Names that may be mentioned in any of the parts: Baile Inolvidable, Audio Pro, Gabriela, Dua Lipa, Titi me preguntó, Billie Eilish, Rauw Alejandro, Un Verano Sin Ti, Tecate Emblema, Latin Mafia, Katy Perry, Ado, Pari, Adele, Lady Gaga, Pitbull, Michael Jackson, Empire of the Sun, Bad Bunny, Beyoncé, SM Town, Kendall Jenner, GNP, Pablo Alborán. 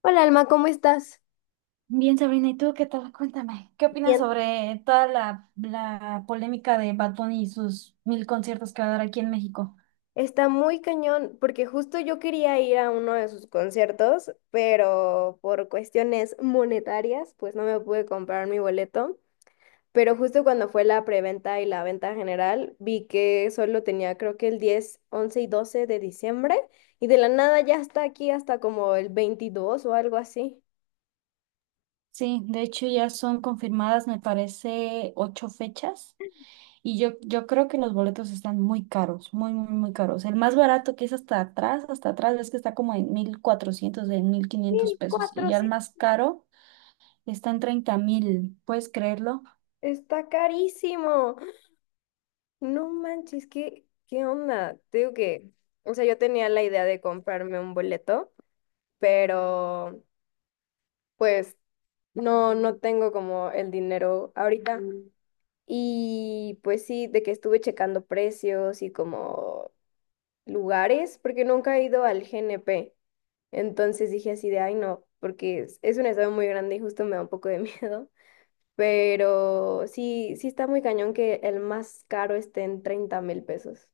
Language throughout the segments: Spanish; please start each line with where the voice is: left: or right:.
left: Hola Alma, ¿cómo estás?
right: Bien, Sabrina, ¿y tú qué tal? Cuéntame, ¿qué opinas
left: Bien.
right: sobre toda la polémica de Bad Bunny y sus 1000 conciertos que va a dar aquí en México?
left: Está muy cañón, porque justo yo quería ir a uno de sus conciertos, pero por cuestiones monetarias, pues no me pude comprar mi boleto. Pero justo cuando fue la preventa y la venta general, vi que solo tenía creo que el 10, 11 y 12 de diciembre, y de la nada ya está aquí hasta como el 22 o algo así.
right: Sí, de hecho ya son confirmadas, me parece, ocho fechas y yo creo que los boletos están muy caros, muy, muy, muy caros. El más barato que es hasta atrás, es que está como en 1400, en 1500 pesos y
left: 1004,
right: ya el
left: sí.
right: más caro está en 30,000, ¿puedes creerlo?
left: Está carísimo. No manches, ¿qué onda? Te digo que, o sea, yo tenía la idea de comprarme un boleto, pero pues no, no tengo como el dinero ahorita. Mm. Y pues sí, de que estuve checando precios y como lugares, porque nunca he ido al GNP. Entonces dije así de, ay no, porque es un estado muy grande y justo me da un poco de miedo. Pero sí, sí está muy cañón que el más caro esté en 30,000 pesos.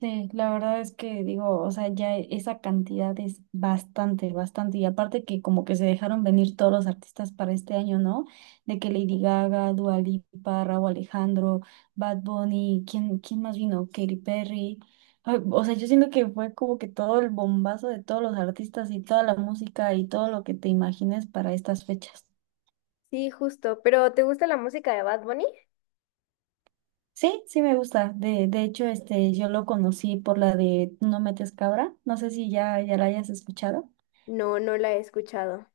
right: Sí, la verdad es que digo, o sea, ya e, esa cantidad es bastante, bastante. Y aparte que como que se dejaron venir todos los artistas para este año, ¿no? De que Lady Gaga, Dua Lipa, Rauw Alejandro, Bad Bunny, ¿quién más vino? Katy Perry. Ay, o sea, yo siento que fue como que todo el bombazo de todos los artistas y toda la música y todo lo que te imagines para estas fechas.
left: Sí, justo. ¿Pero te gusta la música de Bad Bunny?
right: Sí, sí me gusta. De hecho, este, yo lo conocí por la de No metes cabra. No sé si ya la hayas escuchado.
left: No, no la he escuchado.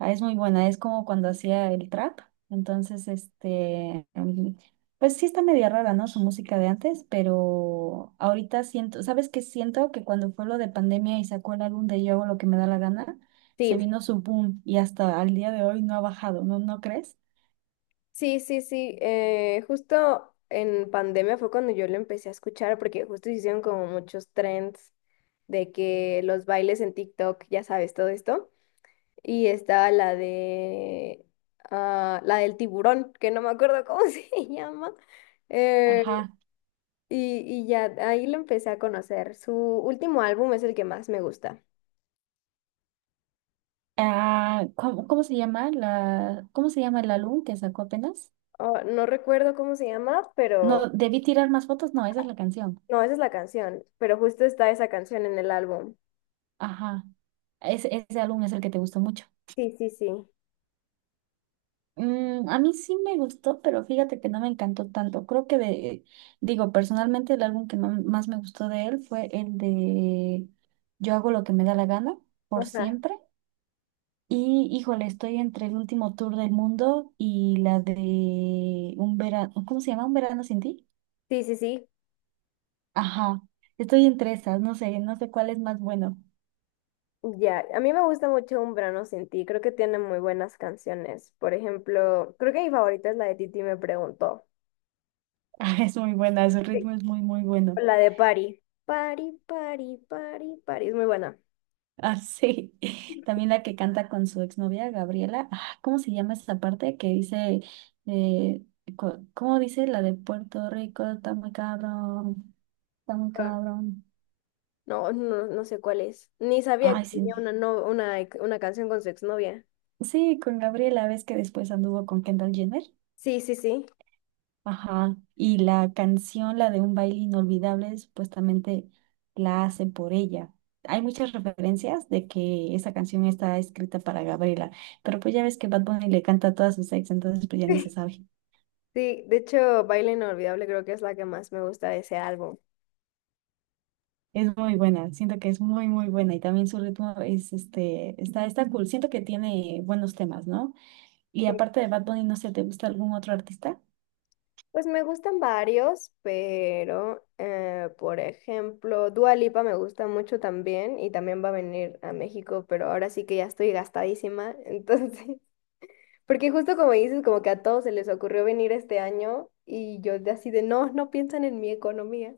right: Ah, es muy buena, es como cuando hacía el trap. Entonces, este, pues sí está media rara, ¿no? Su música de antes, pero ahorita siento, ¿sabes qué siento? Que cuando fue lo de pandemia y sacó el álbum de Yo hago lo que me da la gana,
left: Sí,
right: se vino su boom y hasta al día de hoy no ha bajado, ¿no? ¿No crees?
left: sí, sí, sí. Justo en pandemia fue cuando yo lo empecé a escuchar porque justo hicieron como muchos trends de que los bailes en TikTok, ya sabes, todo esto. Y estaba la de... Ah, la del tiburón, que no me acuerdo cómo se llama. Eh,
right: Ajá.
left: y, y ya ahí lo empecé a conocer. Su último álbum es el que más me gusta.
right: Ah, ¿cómo se llama el álbum que sacó apenas?
left: Oh, no recuerdo cómo se llama, pero...
right: No, debí tirar más fotos, no, esa es la canción.
left: No, esa es la canción, pero justo está esa canción en el álbum.
right: Ajá. Ese álbum es el que te gustó mucho.
left: Sí, sí, sí.
right: Mm, a mí sí me gustó, pero fíjate que no me encantó tanto. Creo que digo, personalmente el álbum que más me gustó de él fue el de Yo hago lo que me da la gana, por
left: Ajá.
right: siempre. Y híjole, estoy entre el último tour del mundo y la de un verano, ¿cómo se llama? ¿Un verano sin ti?
left: Sí, sí, sí.
right: Ajá, estoy entre esas, no sé cuál es más bueno.
left: Ya, a mí me gusta mucho Un Verano Sin Ti, creo que tiene muy buenas canciones. Por ejemplo, creo que mi favorita es la de Titi me preguntó.
right: Ah, es muy buena, su
left: Sí.
right: ritmo es muy, muy bueno.
left: La de Pari. Pari, Pari, Pari, Pari, es muy buena.
right: Ah, sí. También la que canta con su exnovia, Gabriela. Ah, ¿cómo se llama esa parte que dice, eh, cómo dice la de Puerto Rico? Está muy cabrón, está muy
left: Ah.
right: cabrón.
left: No, no, no sé cuál es. Ni sabía
right: Ay,
left: que
right: sí.
left: tenía una, no, una canción con su exnovia.
right: Sí, con Gabriela, ves que después anduvo con Kendall Jenner.
left: Sí, sí, sí.
right: Ajá. Y la canción, la de Un baile inolvidable, supuestamente la hace por ella. Hay muchas referencias de que esa canción está escrita para Gabriela, pero pues ya ves que Bad Bunny le canta a todas sus ex, entonces pues ya ni se sabe.
left: Sí, de hecho, Baile Inolvidable creo que es la que más me gusta de ese álbum.
right: Es muy buena, siento que es muy, muy buena y también su ritmo es, este, está cool, siento que tiene buenos temas, ¿no? Y
left: Sí.
right: aparte de Bad Bunny, no sé, ¿te gusta algún otro artista?
left: Pues me gustan varios, pero por ejemplo, Dua Lipa me gusta mucho también y también va a venir a México, pero ahora sí que ya estoy gastadísima, entonces, porque justo como dices, como que a todos se les ocurrió venir este año y yo de así de no, no piensan en mi economía.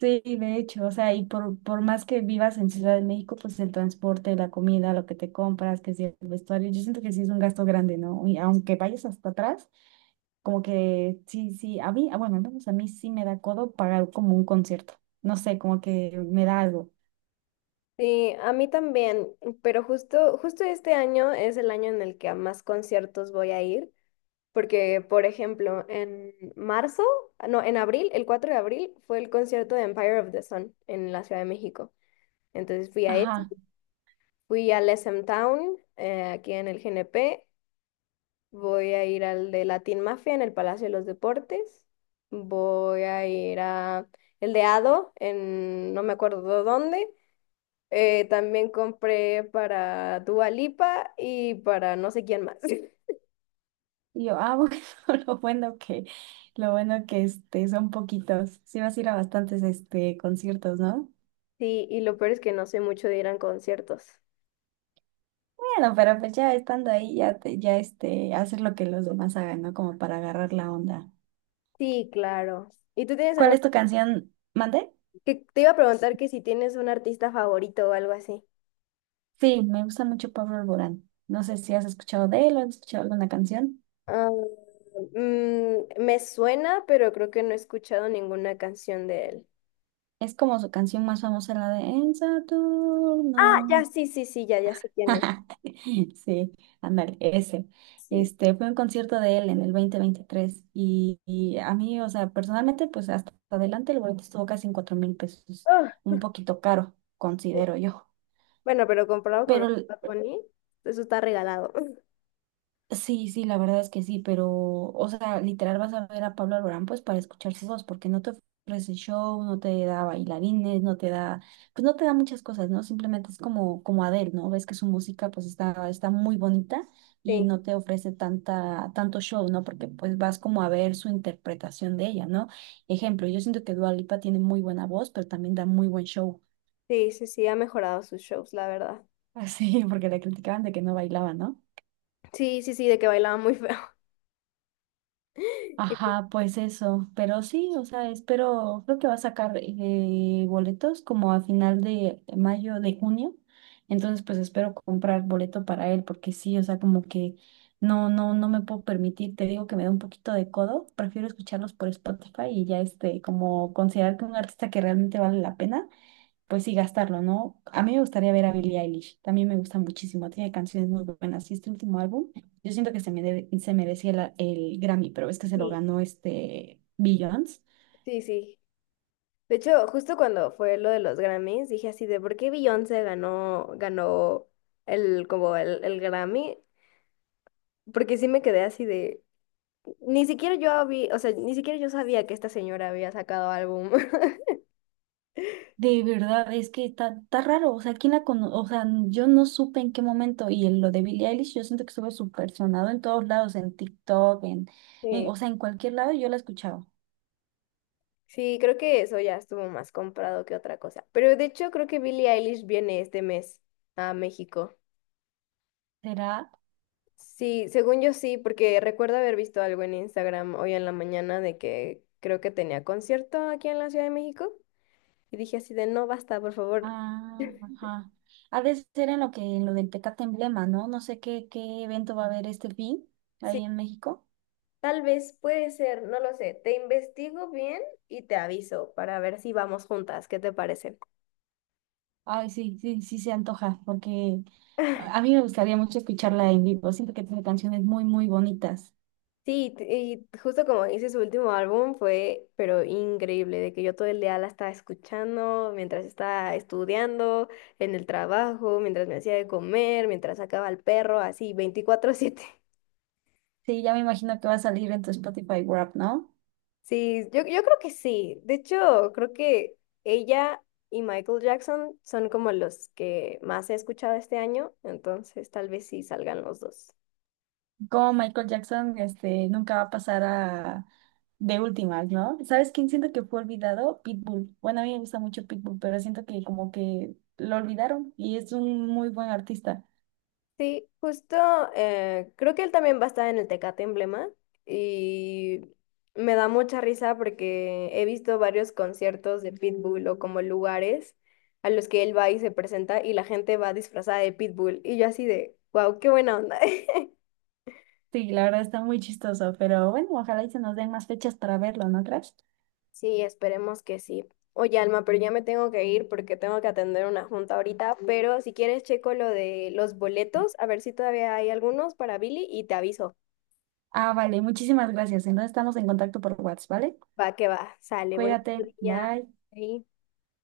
right: Sí, de hecho, o sea, y por más que vivas en Ciudad de México, pues el transporte, la comida, lo que te compras, que si el vestuario, yo siento que sí es un gasto grande, ¿no? Y aunque vayas hasta atrás, como que sí, sí, a mí, ah, bueno, al menos a mí sí me da codo pagar como un concierto, no sé, como que me da algo.
left: Sí, a mí también, pero justo este año es el año en el que a más conciertos voy a ir. Porque, por ejemplo, en marzo, ah, no, en abril, el 4 de abril, fue el concierto de Empire of the Sun en la Ciudad de México. Entonces fui a ese,
right: Ajá.
left: fui al SM Town, aquí en el GNP, voy a ir al de Latin Mafia en el Palacio de los Deportes, voy a ir a el de Ado en no me acuerdo dónde. También compré para Dua Lipa y para no sé quién más.
right: Y yo, ah, bueno, lo bueno que, lo bueno que este, son poquitos. Sí vas a ir a bastantes este, conciertos, ¿no?
left: Sí, y lo peor es que no sé mucho de ir a conciertos.
right: Bueno, pero pues ya estando ahí, ya este, hacer lo que los demás hagan, ¿no? Como para agarrar la onda.
left: Sí, claro. ¿Y tú tienes
right: ¿Cuál
left: algún...
right: es tu canción? ¿Mandé?
left: que te iba a preguntar que si tienes un artista favorito o algo así?
right: Sí, me gusta mucho Pablo Alborán. No sé si has escuchado de él o has escuchado alguna canción.
left: Ah, me suena, pero creo que no he escuchado ninguna canción de él.
right: Es como su canción más famosa, la de En
left: Ah,
right: Saturno.
left: ya, sí, sí, sí, ya, ya sé quién es.
right: Sí, ándale, ese.
left: Sí.
right: Este fue un concierto de él en el 2023 y, a mí, o sea, personalmente, pues hasta adelante el boleto estuvo casi en 4000 pesos,
left: Ah,
right: un poquito caro, considero yo.
left: bueno, pero comparado con
right: Pero
left: los de Bad Bunny, eso está regalado.
right: sí, sí, la verdad es que sí, pero, o sea, literal vas a ver a Pablo Alborán pues para escuchar su voz, porque no te ofrece show, no te da bailarines, pues no te da muchas cosas, ¿no? Simplemente es como, Adele, ¿no? Ves que su música pues está muy bonita y
left: Sí,
right: no te ofrece tanto show, ¿no? Porque pues vas como a ver su interpretación de ella, ¿no? Ejemplo, yo siento que Dua Lipa tiene muy buena voz, pero también da muy buen show.
left: sí, sí, sí, ha mejorado sus shows, la verdad.
right: Así, porque la criticaban de que no bailaba, ¿no?
left: Sí, sí, sí, de que bailaba muy feo. Y pues,
right: Ajá, pues eso, pero sí, o sea, espero, creo que va a sacar boletos como a final de mayo, de junio, entonces pues espero comprar boleto para él, porque sí, o sea, como que no me puedo permitir, te digo que me da un poquito de codo, prefiero escucharlos por Spotify y ya este, como considerar que un artista que realmente vale la pena pues sí, gastarlo, ¿no? A mí me gustaría ver a Billie Eilish, también me gusta muchísimo, tiene canciones muy buenas. Y este último álbum, yo siento que se merecía el Grammy, pero es que se lo
left: sí,
right: ganó este Beyoncé.
left: sí, sí. De hecho, justo cuando fue lo de los Grammys, dije así de por qué Beyoncé ganó el, como el Grammy, porque sí me quedé así de, ni siquiera yo había, o sea, ni siquiera yo sabía que esta señora había sacado álbum.
right: De verdad, es que está, raro, o sea, o sea, yo no supe en qué momento, y en lo de Billie Eilish, yo siento que estuve súper sonado en todos lados, en TikTok, en, o
left: Sí,
right: sea, en cualquier lado yo la escuchaba.
left: sí, creo que eso ya estuvo más comprado que otra cosa. Pero de hecho creo que Billie Eilish viene este mes a México.
right: ¿Será?
left: Sí, según yo sí, porque recuerdo haber visto algo en Instagram hoy en la mañana de que creo que tenía concierto aquí en la Ciudad de México. Y dije así de, no, basta, por favor.
right: Ah, ajá. Ha de ser en lo del Petate Emblema, ¿no? No sé qué evento va a haber este fin ahí
left: Sí,
right: en México.
left: tal vez puede ser, no lo sé. Te investigo bien y te aviso para ver si vamos juntas. ¿Qué te parece?
right: Ay, sí, sí, sí se antoja, porque a mí me gustaría mucho escucharla en vivo. Siento que tiene canciones muy, muy bonitas.
left: Sí, y justo como hice su último álbum fue, pero increíble, de que yo todo el día la estaba escuchando, mientras estaba estudiando, en el trabajo, mientras me hacía de comer, mientras sacaba al perro, así 24/7.
right: Sí, ya me imagino que va a salir en tu Spotify Wrapped, ¿no?
left: Sí, yo creo que sí. De hecho, creo que ella y Michael Jackson son como los que más he escuchado este año, entonces tal vez sí salgan los dos.
right: Como Michael Jackson, este, nunca va a pasar a de últimas, ¿no? ¿Sabes quién siento que fue olvidado? Pitbull. Bueno, a mí me gusta mucho Pitbull, pero siento que como que lo olvidaron y es un muy buen artista.
left: Sí, justo creo que él también va a estar en el Tecate Emblema y me da mucha risa porque he visto varios conciertos de Pitbull o como lugares a los que él va y se presenta y la gente va disfrazada de Pitbull y yo así de, wow, qué buena onda.
right: Sí, la verdad está muy chistoso, pero bueno, ojalá y se nos den más fechas para verlo, ¿no crees?
left: Sí, esperemos que sí. Oye, Alma, pero ya me tengo que ir porque tengo que atender una junta ahorita, pero si quieres checo lo de los boletos, a ver si todavía hay algunos para Billy y te aviso.
right: Ah, vale, muchísimas gracias. Entonces estamos en contacto por WhatsApp, ¿vale?
left: Va que va, sale, bonito
right: Cuídate,
left: día.
right: bye.
left: Ahí.